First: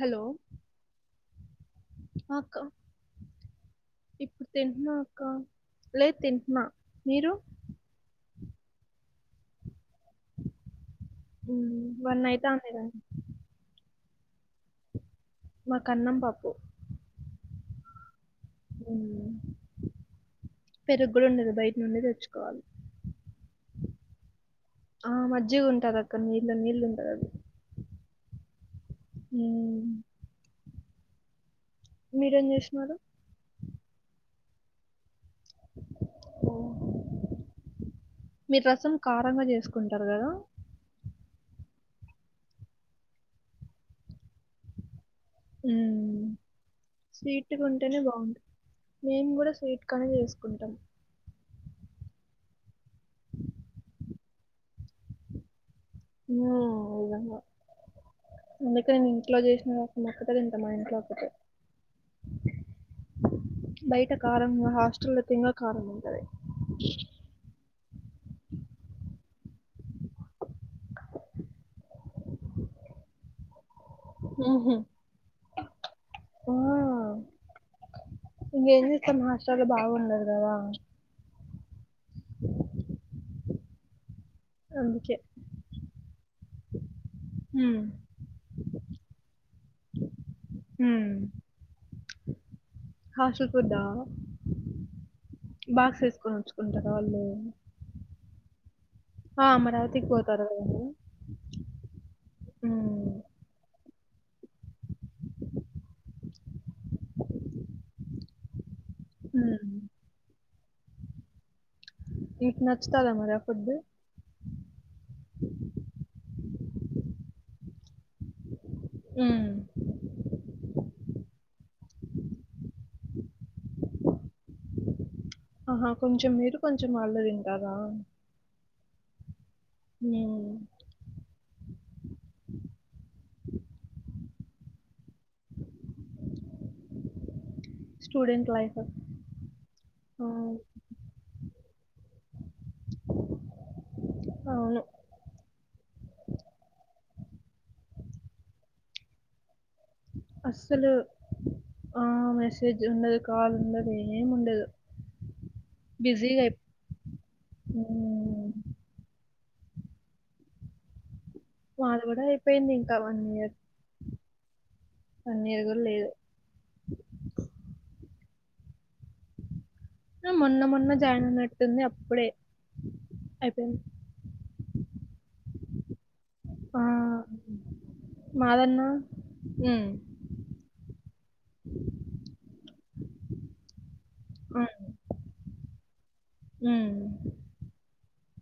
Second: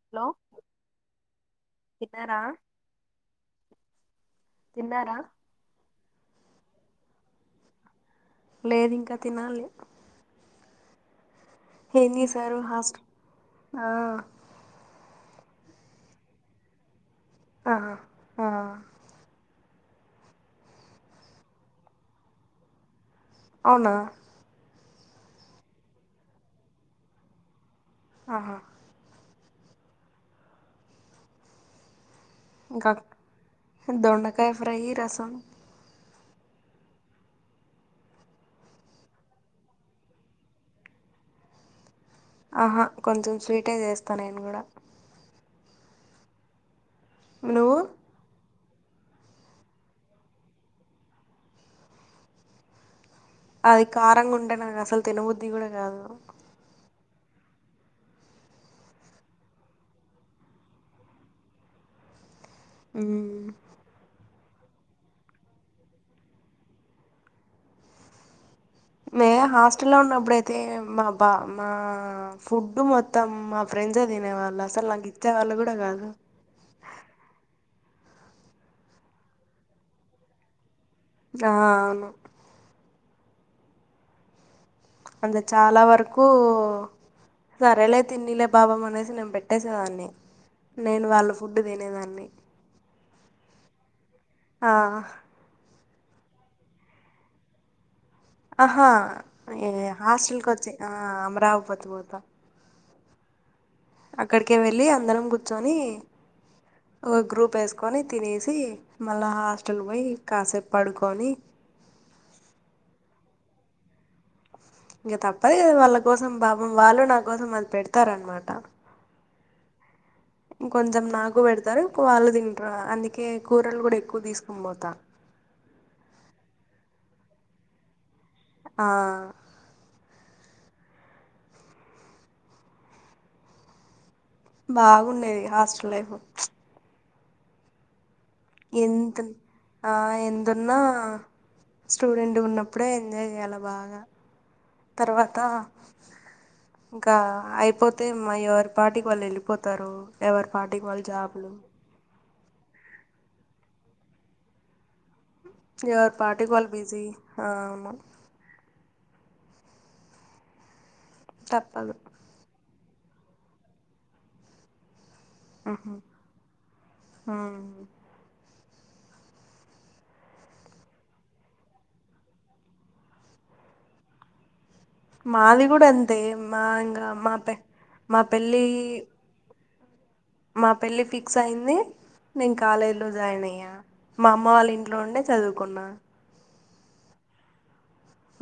Hello హా తిన్నారా అక్క ఇప్పుడు తింటున్నా తిన్నారా అక్క లేద్ తింటున్న, మీరు? లేదు ఇంక తినాలి. మ్మ్, ఏం వన్ చేశారు అయితాంది కదా హాస్ట్ హా మాక్ అన్నం పప్పు ఆహా ఆ ఉ పెరుగ్ గూడ్ ఉండదు బయట్ నుండే తెచ్చుకోవాలి. అవునా ఆ మజ్జగ ఉంటందక్క నీళ్ళు నీళ్ళు ఉంటందది. ఆహా ఉ మీరేం జెస్ ఇంక దొండకాయ ఫ్రై, రసం. ఓ మీర్ రసం కారంగ చేసుకుంటరు కదా? ఆహా కొంచెం స్వీటే చేస్తా నేను కూడా ఉ స్వీట్ నువ్వు గుంటేనే బా మేం కూడా స్వీట్ కానే చేసుకుంటాం. అది కారంగుంటే నాకు అసలు తినబుద్ధి కూడా కాదు. ఆ ఇదంగా అందుక నేను ఇంట్లో చేసిన ఒక్ ఒకటే మా ఇంట్లో ఒకటే ఉమ్ బయట కారం ఇంగ హాస్టల్లయితే ఇంగ కారంగుంటది. మే హాస్టల్లో లో ఉన్నప్పుడుయితే మాబా మా ఫుడ్ మొత్తం మా ఫ్రెండ్సే తినే వాళ్ళు ఉహు అసలు నాకు ఇచ్చే వాళ్ళు కూడా కాదు. ఆ ఇంగేం చేస్తాం హాస్టల్లో బాగుండదు కదా ఆ అవును అందుకే అంతే చాలా వరకూ ఉమ్ సరేలే తిన్నిలే బాబం అనేసి నేన్ పెట్ ట్టేసేదాన్ని నేను ఉమ్ వాళ్ళ ఫుడ్ తినేదాన్ని హాస్టల్ ఫుడ్ ఆ ఆ బాక్స్ తీసుకొనొచ్చుకుంటారా వాళ్ళు? ఆహా ఆ ఈ అమరావతికి పోతారు హాస్టల్కి కదా వచ్చి మీరు ఆ అమరావపతి పోతా ఉమ్ అక్కడికే వెళ్ళి, అందరం కూర్చొని, ఒక గ్రూప్ వేసుకొని తినేసి మళ్ళా ఉమ్. హాస్టల్ పోయి కాసేపు పడుకొని మీకు నచ్చుతాదారా ఫుడ్డు ఇంక తప్పదు గదా వాళ్ళ కోసం బా వాళ్ళు నా కోసం అది పెడతారు అనమాట ఉ ఇంక కొంచం నాకు పెడతారు వాళ్ళు తింటారు అందుకే కూరలు కూడా ఎక్కువ తీసుకుని పోతారు ఆహా కొంచెం మీరు కొంచెం వాళ్ళు తింటారా ఆ ఉ బాగుండేది హాస్టల్ లైఫ్ స్టూడెంట్ లైఫ్ ఆ ఎంత ఆ ఎంతున్నా స్టూడెంట్ ఉన్నప్పుడే ఎంజాయ్ చేయ్యాలి బాగా అవును తర్వాత ఇంకా అయిపోతే మా ఎవరి పాటికి వాళ్ళు వెళ్ళిపోతారు ఎవరి పాటికి అస్సలు వాళ్ళు జాబ్లు ఆ మెసేజ్ ఉండదు కాల్ ఉండదు ఏమి ఉండదు ఎవరు బిజీగా అయి పాటికివాళ్ళు బిజీ అవును ఉమ్ తప్పదు వాళ్ళు కూడా అయిపోయింది ఇంకా వన్ ఇయర్ వన్ ఇయర్ ఆ కూడా లేదు ఆహా మొన్న మొన్న జాయిన్ అయినట్టుంది అప్పుడే అయిపోయింది మాది కూడా అంతే మా ఆ, ఇంకా మా పె మా పెళ్ళి హ్మ్ మా పెళ్ళి ఫిక్స్ అయింది నేను కాలేజ్లో జాయిన్ అయ్యా మా అమ్మ వాళ్ళ ఇంట్లో ఉండే చదువుకున్నా హ్మ్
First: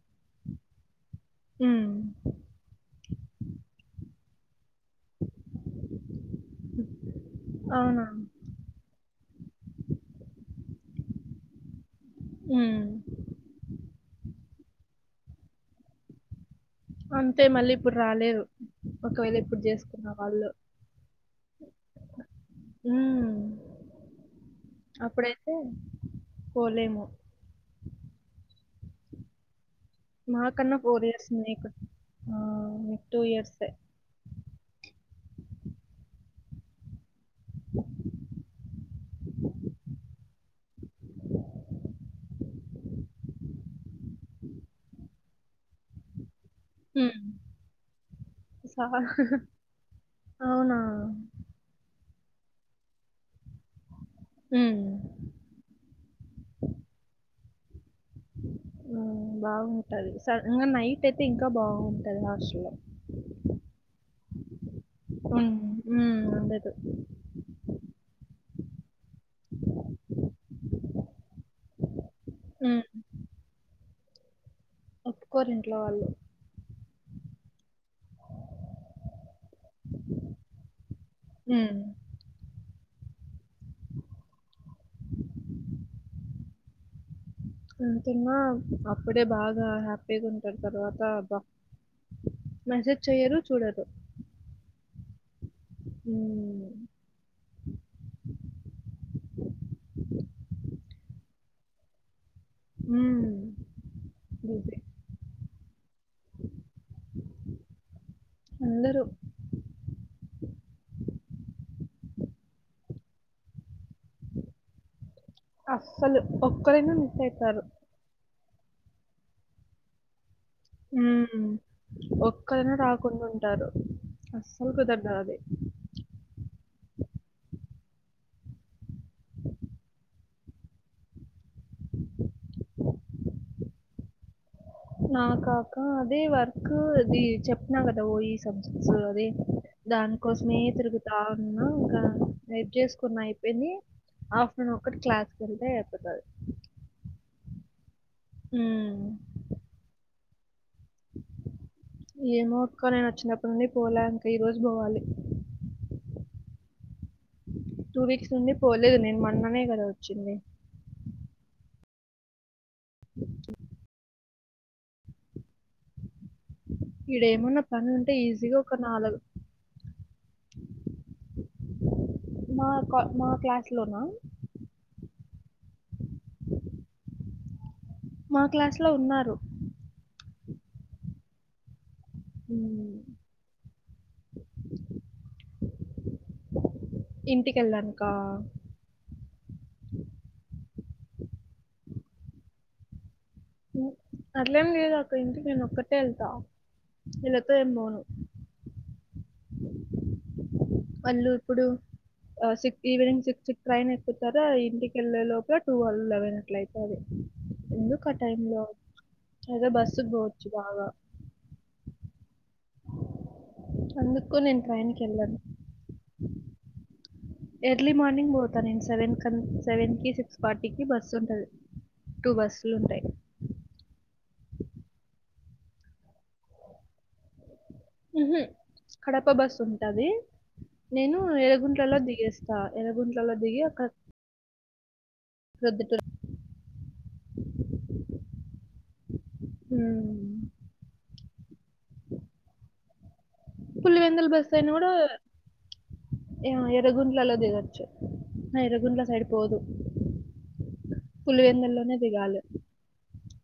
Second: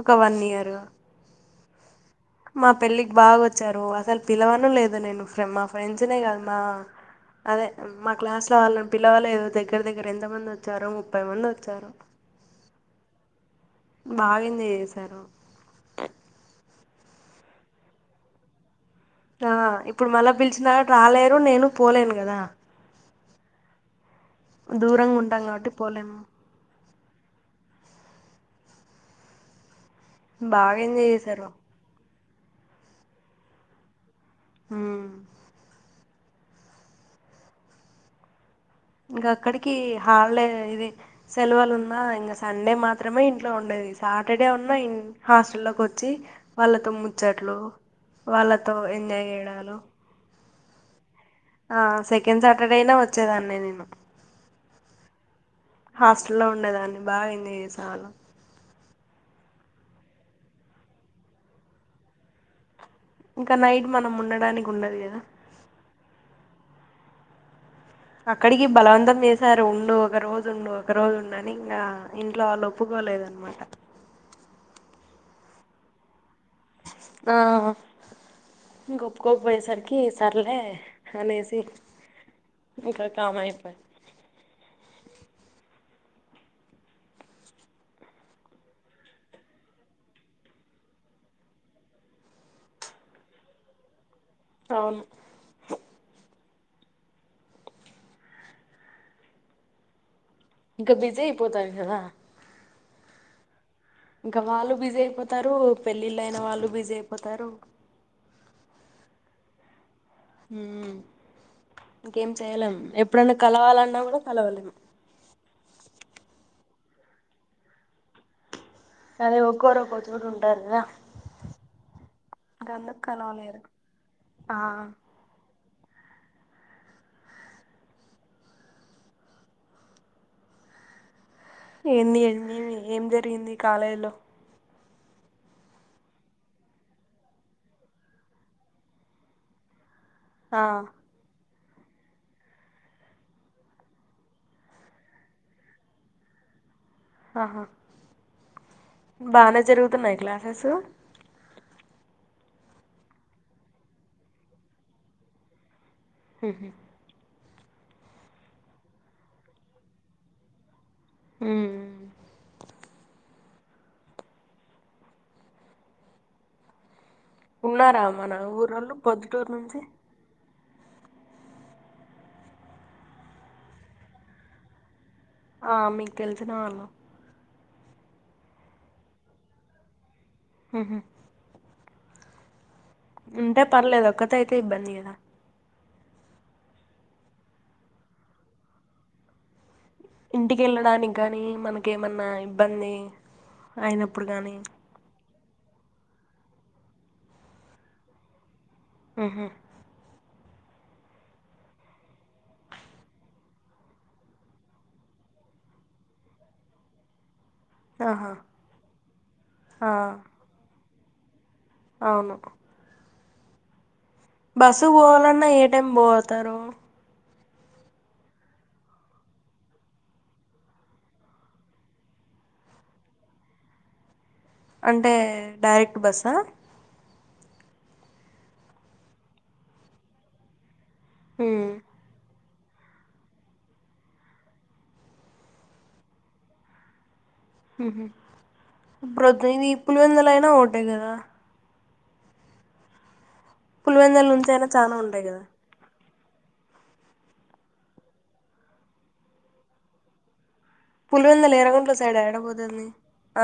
ఒక వన్ ఇయర్ హ్మ్ మా పెళ్ళికి బాగొచ్చారు అసల్ పిలవను లేదు నేను మా ఫ్రెండ్స్నే కాదు మా అదే అవునా మా క్లాస్‌లో వాళ్ళు పిలవలేదు దగ్గర దగ్గర ఎంత మంది వచ్చారు ముప్పై మంది వచ్చారు హ్మ్ బాగ ఎంజాయ్ చేసారు అంతే మళ్ళీ ఇప్పుడు రాలేదు ఆ ఇప్పుడు మళ్ళా పిలిచిన రాలేరు నేను పోలేను కదా హ్మ్ దూరంగా ఉంటాం కాబట్టి పోలేం పోలేము మాకన్నా బాగా ఫోర్ ఎంజాయ్ ఇయర్స్ చేశారు ఉన్నాయికు మీకు టూ ఇయర్స్ ఆ [unintelligible] ఇంకా అక్కడికి హాల్డే ఇది సెలవులు ఉన్నా ఇంగ సండే మాత్రమే ఇంట్లో ఉండేది సాటర్డే ఉన్నా ఇం హాస్టల్లోకి వచ్చి వాళ్ళతో ముచ్చట్లు వాళ్ళతో సా ఎంజాయ్ చేయడాలు అవునా ఆ సెకెండ్ సాటర్డే అయినా వచ్చేదాన్నే నేను హ్మ్ హాస్టల్లో ఉండేదాన్ని బాగెంజాయ్ చేసేవాళ్లం హ్మ్ బాంటది స ఇంగ నైట్ అయితే ఇంకా బాంటది హాస్టల్లో ఇంక నైట్ మనం ఉండడానికుండదు గదా హ్మ్ హ్మ్ అక్కడిగి బలవంతం చేశారు ఉండు ఒక రోజు ఉండు ఒక రోజు ఉండు అని ఇంగా ఇంట్లో ఆళ్ళు ఉమ్, ఒప్పుకోలేదన్మాట ఒప్కోరు ఇంట్లో వాళ్ళు ఆ ఇంగొప్కోక్పోయేసరికి ఈ సర్లే అనేసి ఉమ్. ఇంక కామ్ అయిపోయా హ్మ్ తిన్నా అప్పుడే బాగా హ్యాప్పిగుంటరు తర్వాత బా మెసేజ్ చెయ్యరు చూడరు ఔను హ్మ్ ఇంక బిజీ అయిపోతాం గదా ఉహ్మ్ ఇంక వాళ్ళు బిజీ అయిపోతారు పెళ్ళిళ్ళయిన వాళ్ళు బిజీ అయిపోతారు అందరూ హ్మ్ ఇంకేం చెయ్యలం ఎప్పుడన్న కలవాలన్నా గుడ కలవలేం అస్సల్ ఒక్కరైనా మిస్సైతారు సరే ఒకోరు ఒక్కో చోట ఉంటారు కదా హ్మ్ ఇంక ఒక్కరైన అందరు కలవలేరు రాకుండుంటారు ఆ అస్సలు కుదర్దాది ఏంది ఏంది ఏం జరిగింది కాలేజ్లో నాకాక అదీ వర్క్ అది చెప్పిన కదా ఓ ఈ సబ్జెక్ట్స్ అదీ దాన్కోసమే ఆ తిరుగుతా ఉన్నా ఇంకా [inaudible] చేసుకున్నా అయిపోయింది అఫ్ట్నూన్ ఒక్కటి క్లాస్కెల్ళ్తే అయిపోతుంది ఆహా ఊమ్ బానే జరుగుతున్నాయి క్లాసెస్ ఏమో అక్క నేనొచ్చినప్పట్నుండి పోలే అన్కే ఈరోజు బోవాలి హుహు టు వీక్స్ నుండి పోలేదు నేన్ మన్ననే గదా ఒచ్చింది హుమ్ ఐజీ [inaudible] ఇడేమన్నా పన్లుంటె ఈజీగా ఒక నాలగు టూర్నమెంట్స్ [unintelligible] మాక్ మా క్లాస్లోనా ఆ మీక్ తెల్సిన వాళ్ళు మా క్లాస్లో ఉన్నారు ఊహు ఉ ఉంటే పర్లేదు ఒక్కతే అయితే ఇబ్బంది గదా ఇంటికెళ్ళానుకా ఇంటికి ఎళ్ళడానికి గాని మనకేమన్నా ఇబ్బంది ఉ అయినప్పుడు గానీ అట్లేం లేదు అక్క ఇంటికి నేను ఒక్కతే ఎళ్తా నేను ఈళ్లతో ఏం పోను ఉహు వాళ్ళు ఇప్పుడు సిక్ ఈవినింగ్ సిక్స్ ట్రైన్ ఎక్కుతారా ఇంటికెళ్ళే లోపల టూల్ లెవెన్ అట్ల అయితాది ఎందుకా ఆహా టైమ్ లో అదే ఆ బస్సుగు పోచ్చు బాగా అవును అందుక్ బస్సుకు పోవాలన్నా ఏ టైం బో పోతారు ఎర్లీ మార్నింగ్ పోతాను నేను సెవెన్ సెవెన్ కి సిక్స్ ఫార్టీ కి బస్సు ఉంటాది టూ బస్సులు ఉంటాయి అంటే డైరెక్ట్ బస్సా ఉ హు కడప బస్సు ఉంటాది నేను ఉమ్ ఏలగుంట్లలో దిగేస్ స్తా ఏలగుంట్లలో దిగి అక్కడ్ ప్రొద్దుటూరు ఉహు ప్రొద్దున ఇ పులివెందల్ అయినా ఒకటే గాదా పులివెందుల పులివెందల్ నుంచి అయినా బస్సయినాగూడా చానా ఉంటాయి కదా ఏమో ఎర్రగుంట్లలో దిగచ్చు హ ఎర్రగుంట్లల సైడ్ పోదు పులివెందుల ఎర్రగుంట్ల పులివెందల్లోనే సైడ్ దిగాలే ఏడపోతుంది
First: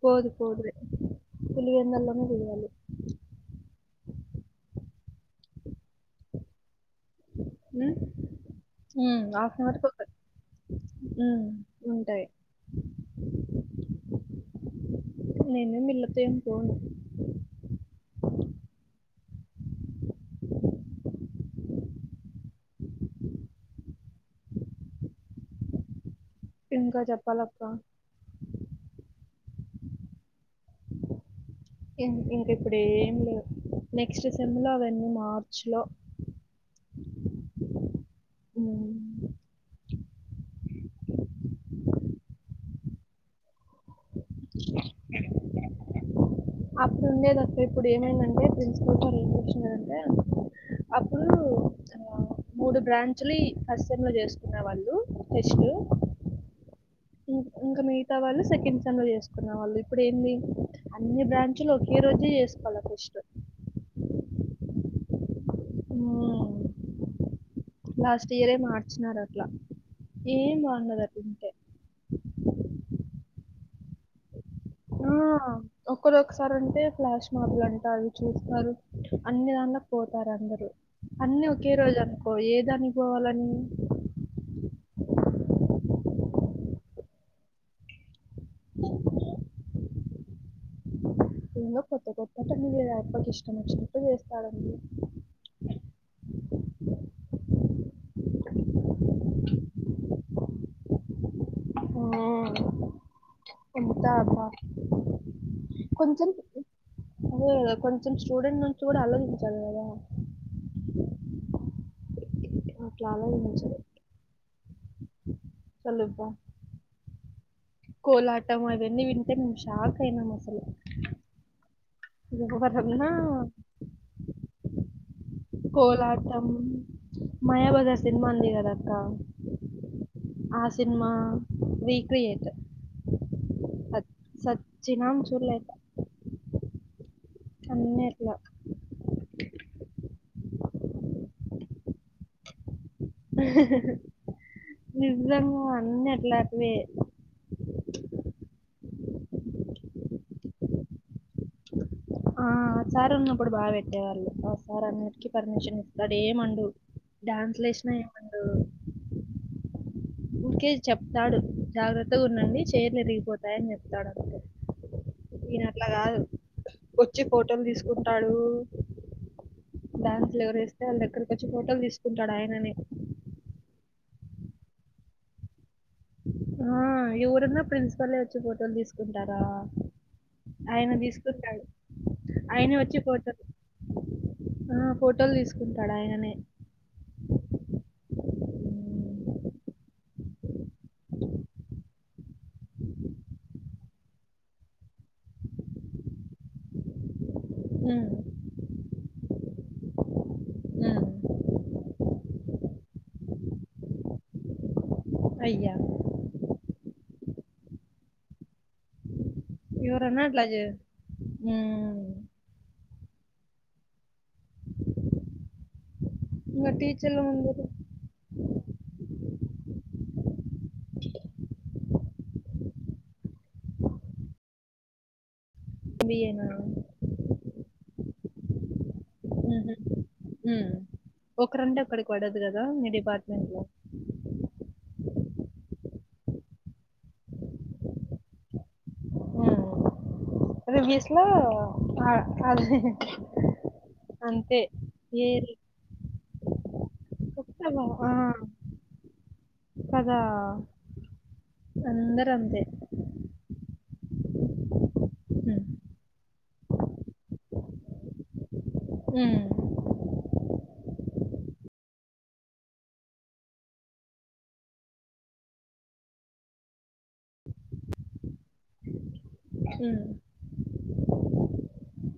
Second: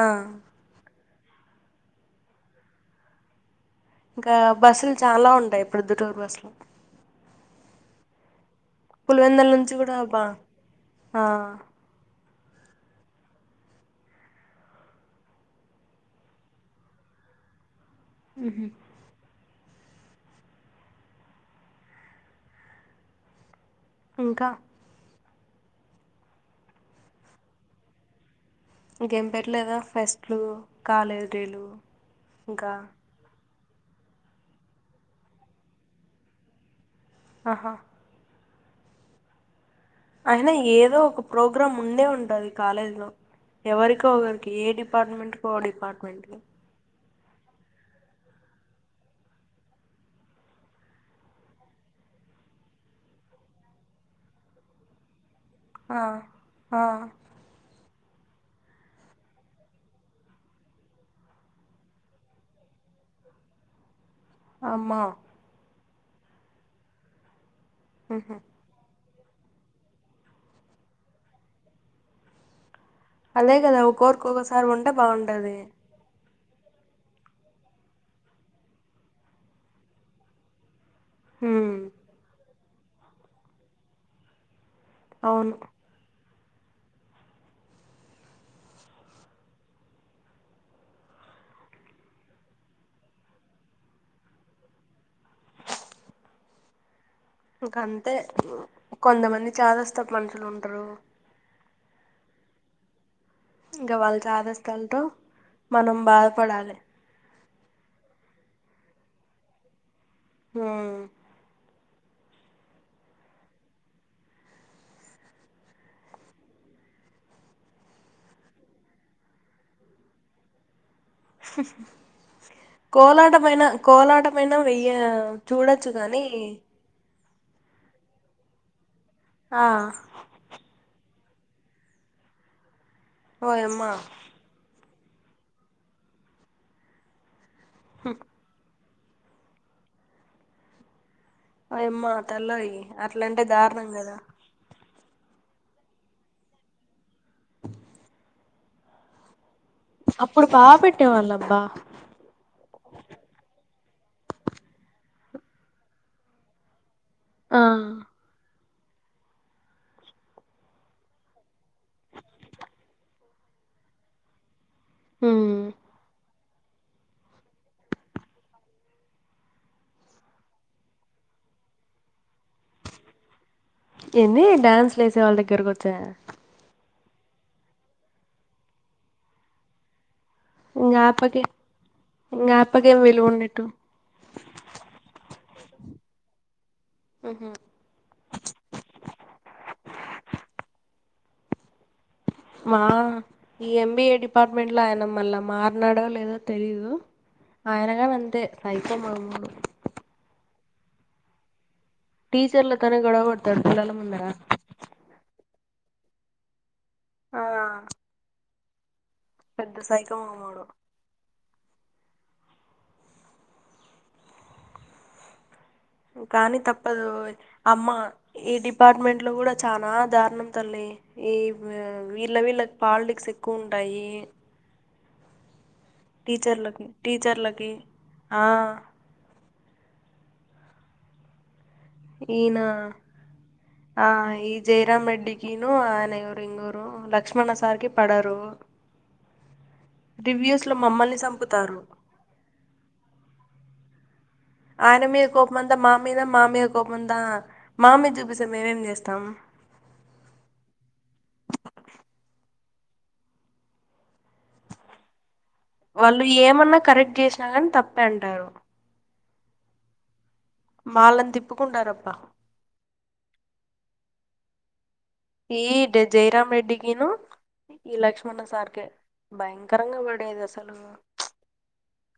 ఆ పోదు పోదుీ పులివెందల్నే దిగాలి ఇంకా బస్సులు చాలా ఉంటాయి ప్రొద్దుటూరు బస్సులు ఉ ఉ పులివెందుల హాఫ్ ఆన్ నుంచి అవర్ కి కూడా ఒకటి బా ఆ ఉ ఉంటాయి నేను మీలతో ఏం పోను ఉహ హజ్ ఇంకా ఇంకా చెప్పాలక్క ఇంకేం పెట్టలేదా ఫెస్ట్లు కాలేజ్ డే లు ఇన్ ఇంక ఇప్పుడు ఏం లేవ్ నెక్స్ట్ సెమ్లా అవన్నీ మార్చ్లో ఆహ ఉ అయినా ఏదో ఒక ప్రోగ్రాం ఉండే ఉంటాది కాలేజ్లో ఎవరికో ఒకరికి ఏ డిపార్ట్మెంట్కి ఓ డిపార్ట్మెంట్ అప్పుడు ఉండేదక్క ఇప్పుడు ఏమైందంటే ప్రిన్సిపల్ సార్ ఏం చేశినారు అంటే అప్పుడు ఆ మూడు బ్రాంచ్లు ఈ ఫస్ట్ సైమ్ లో చేసుకునే వాళ్ళు ఫెస్ట్ లు ఆ ఆ ఇంక్ ఇంకా మిగతా వాళ్ళు సెకండ్ సెమ్ లో చేసుకున్న వాళ్ళు ఇప్పుడు ఏంది అన్ని బ్రాంచ్ చ ఒకేరోజే చేసుకోవాల ఫెస్ట్ లు అమ్మ ఉ లాస్ట్ ఉహు ఇయరే మార్చినారు అట్లా ఏం బాగుండదు అట్లుంటే అదే గాదా ఒక కోరిక ఒకసారి ఉంటే ఆ బాగుంటాది ఒక్కరు ఒకసారి అంటే ఫ్లాష్ మార్బుల్ అంటారు చూస్తారు అన్ని దాంట్ల పోతారు అందరూ అన్నీ ఒకే ఉమ్ రోజు అనుకో ఏది అనికోవాలని అవును ఇ ఇంకా కొత్త కొత్తటివి అన్నీ ఆయప్పకి ఇష్టం వచ్చినట్టు చేస్తాడండి. ఇంక అంతే కొంతమంది చాదస్తపు మనుషులు ఉంటారు మ్మ్ ఇంక వాళ్ల చాదస్థాలతో కొంచెం అదే కొంచెం స్టూడెంట్ నుంచి కూడా ఆలోచించాలి కదా. మ్మ్ అట్ల ఆలోచించరు. కలుద్దాం కోలాటం అవన్నీ వింటే మేం షాక్ అయినాం అసలు. ఎవరన్నా కోలాటమైన కోలాటమైన వెయ్య చూడొచ్చు గాని కోలాటం మాయాబజార్ సినిమా ఉంది గదా అక్క ఆ ఆ సినిమా రీక్రియేట్. ఓయమ్మా సచ్చినాం చూడలేక అన్నీ అట్ల అయమ్మ తల్లోయ్ అట్లంటే దారుణం కదా నిజంగా అన్నీ అట్లాటివే [inaudible] అప్పుడు బా పెట్టేవాళ్ళబ్బా ఆ ఆ సార్ ఉన్నప్పుడు బా పెట్టేవాళ్ళు ఆ సార్ అన్నిటికీ పర్మిషన్ ఇస్తాడు ఏమండు. డ్యాన్స్ ఆ లేసిన ఏమనడు ఊరికే చెప్తాడు జాగ్రత్తగా ఉండండి చైర్లు విరిగిపోతాయి అని చెప్తాడు అంతే. హ్మ్ ఈయన అట్ల కాదు, వచ్చి ఫోటోలు తీసుకుంటాడు డాన్సులు ఎవరేస్తే వాళ్ళ దగ్గరకి వచ్చి ఫోటోలు తీసుకుంటాడు ఆయననే ఏంది డ్యాన్స్ లేేసే వాళ్ళ దగ్గరకి వచ్చా! ఆ ఎవరన్నా ప్రిన్సిపల్ ఎ వచ్చి ఫోటోలు తీసుకుంటార? ఆయన ఇంగ ఆపకి తీసుకుంటాడు. ఇంగ ఆయనే వచ్చి ఆపకేం విలువ ఫోటోలు ఉన్నట్టు ఆ ఫోటోలు తీసుకుంటాడు ఆయననే ఆహా అలో మా ఈ ఎంబిఏ డిపార్ట్మెంట్ లో ఆయన మళ్ళా మారనాడో లేదో తెలీదు. ఆయన హ్మ్. గాని అంతే సైకో మాములు హ్మ్. టీచర్లతోనే గొడవ పడతాడు పిల్లల ముందర. అయ్యా ఆ పెద్ద సైకో ఎవరన్నా అట్ల మామోడు చేయ్ మ్మ్ కానీ ఇంగ తప్పదు టీచర్లు ముందుకు అమ్మ ఈ డిపార్ట్మెంట్ లో కూడా చాన దారుణం. తల్లి ఈ వీళ్ళ వీళ్ళకి పాలిటిక్స్ ఎక్కువ ఉంటాయి బిఏనా? టీచర్లకి, టీచర్లకి ఆ మ్హు మ్మ్ ఒకరంటే ఒకరి ఈయన ఆ ఈ జైరాంరెడ్డికిను ఆయన ఎవరు ఇంకొకరు ఉమ్ లక్ష్మణ సార్ కి పడరు రివ్యూస్ లో ఆ అది అంతే ఆయన మీద ఏ కోపం అంతా మా మీద మా మీద కోపం అంత రివ్యూస్‌లో మా మీద ఆ! చూపిస్తే మేమేం చేస్తాం కదా అందరూ అంతే హ్మ్. వాళ్ళు ఏమన్నా కరెక్ట్ చేసినా గానీ తప్పే అంటారు ఉమ్ మాల తిప్పుకున్నారబ్బా ఈడ్ జైరాం రెడ్డికీ ను ఈ లక్ష్మణ సార్ కే భయంకరంగా హ్మ్. పడేది అసలు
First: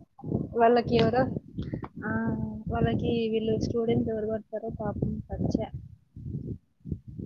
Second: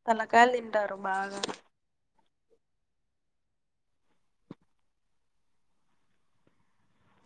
తలకాయలు వాళ్ళకి తింటారు ఎవరో బాగా ఆ వాళ్ళకి వీళ్ళు స్టూడెంట్స్ ఎవరు పడతారో పాపం చచ్చె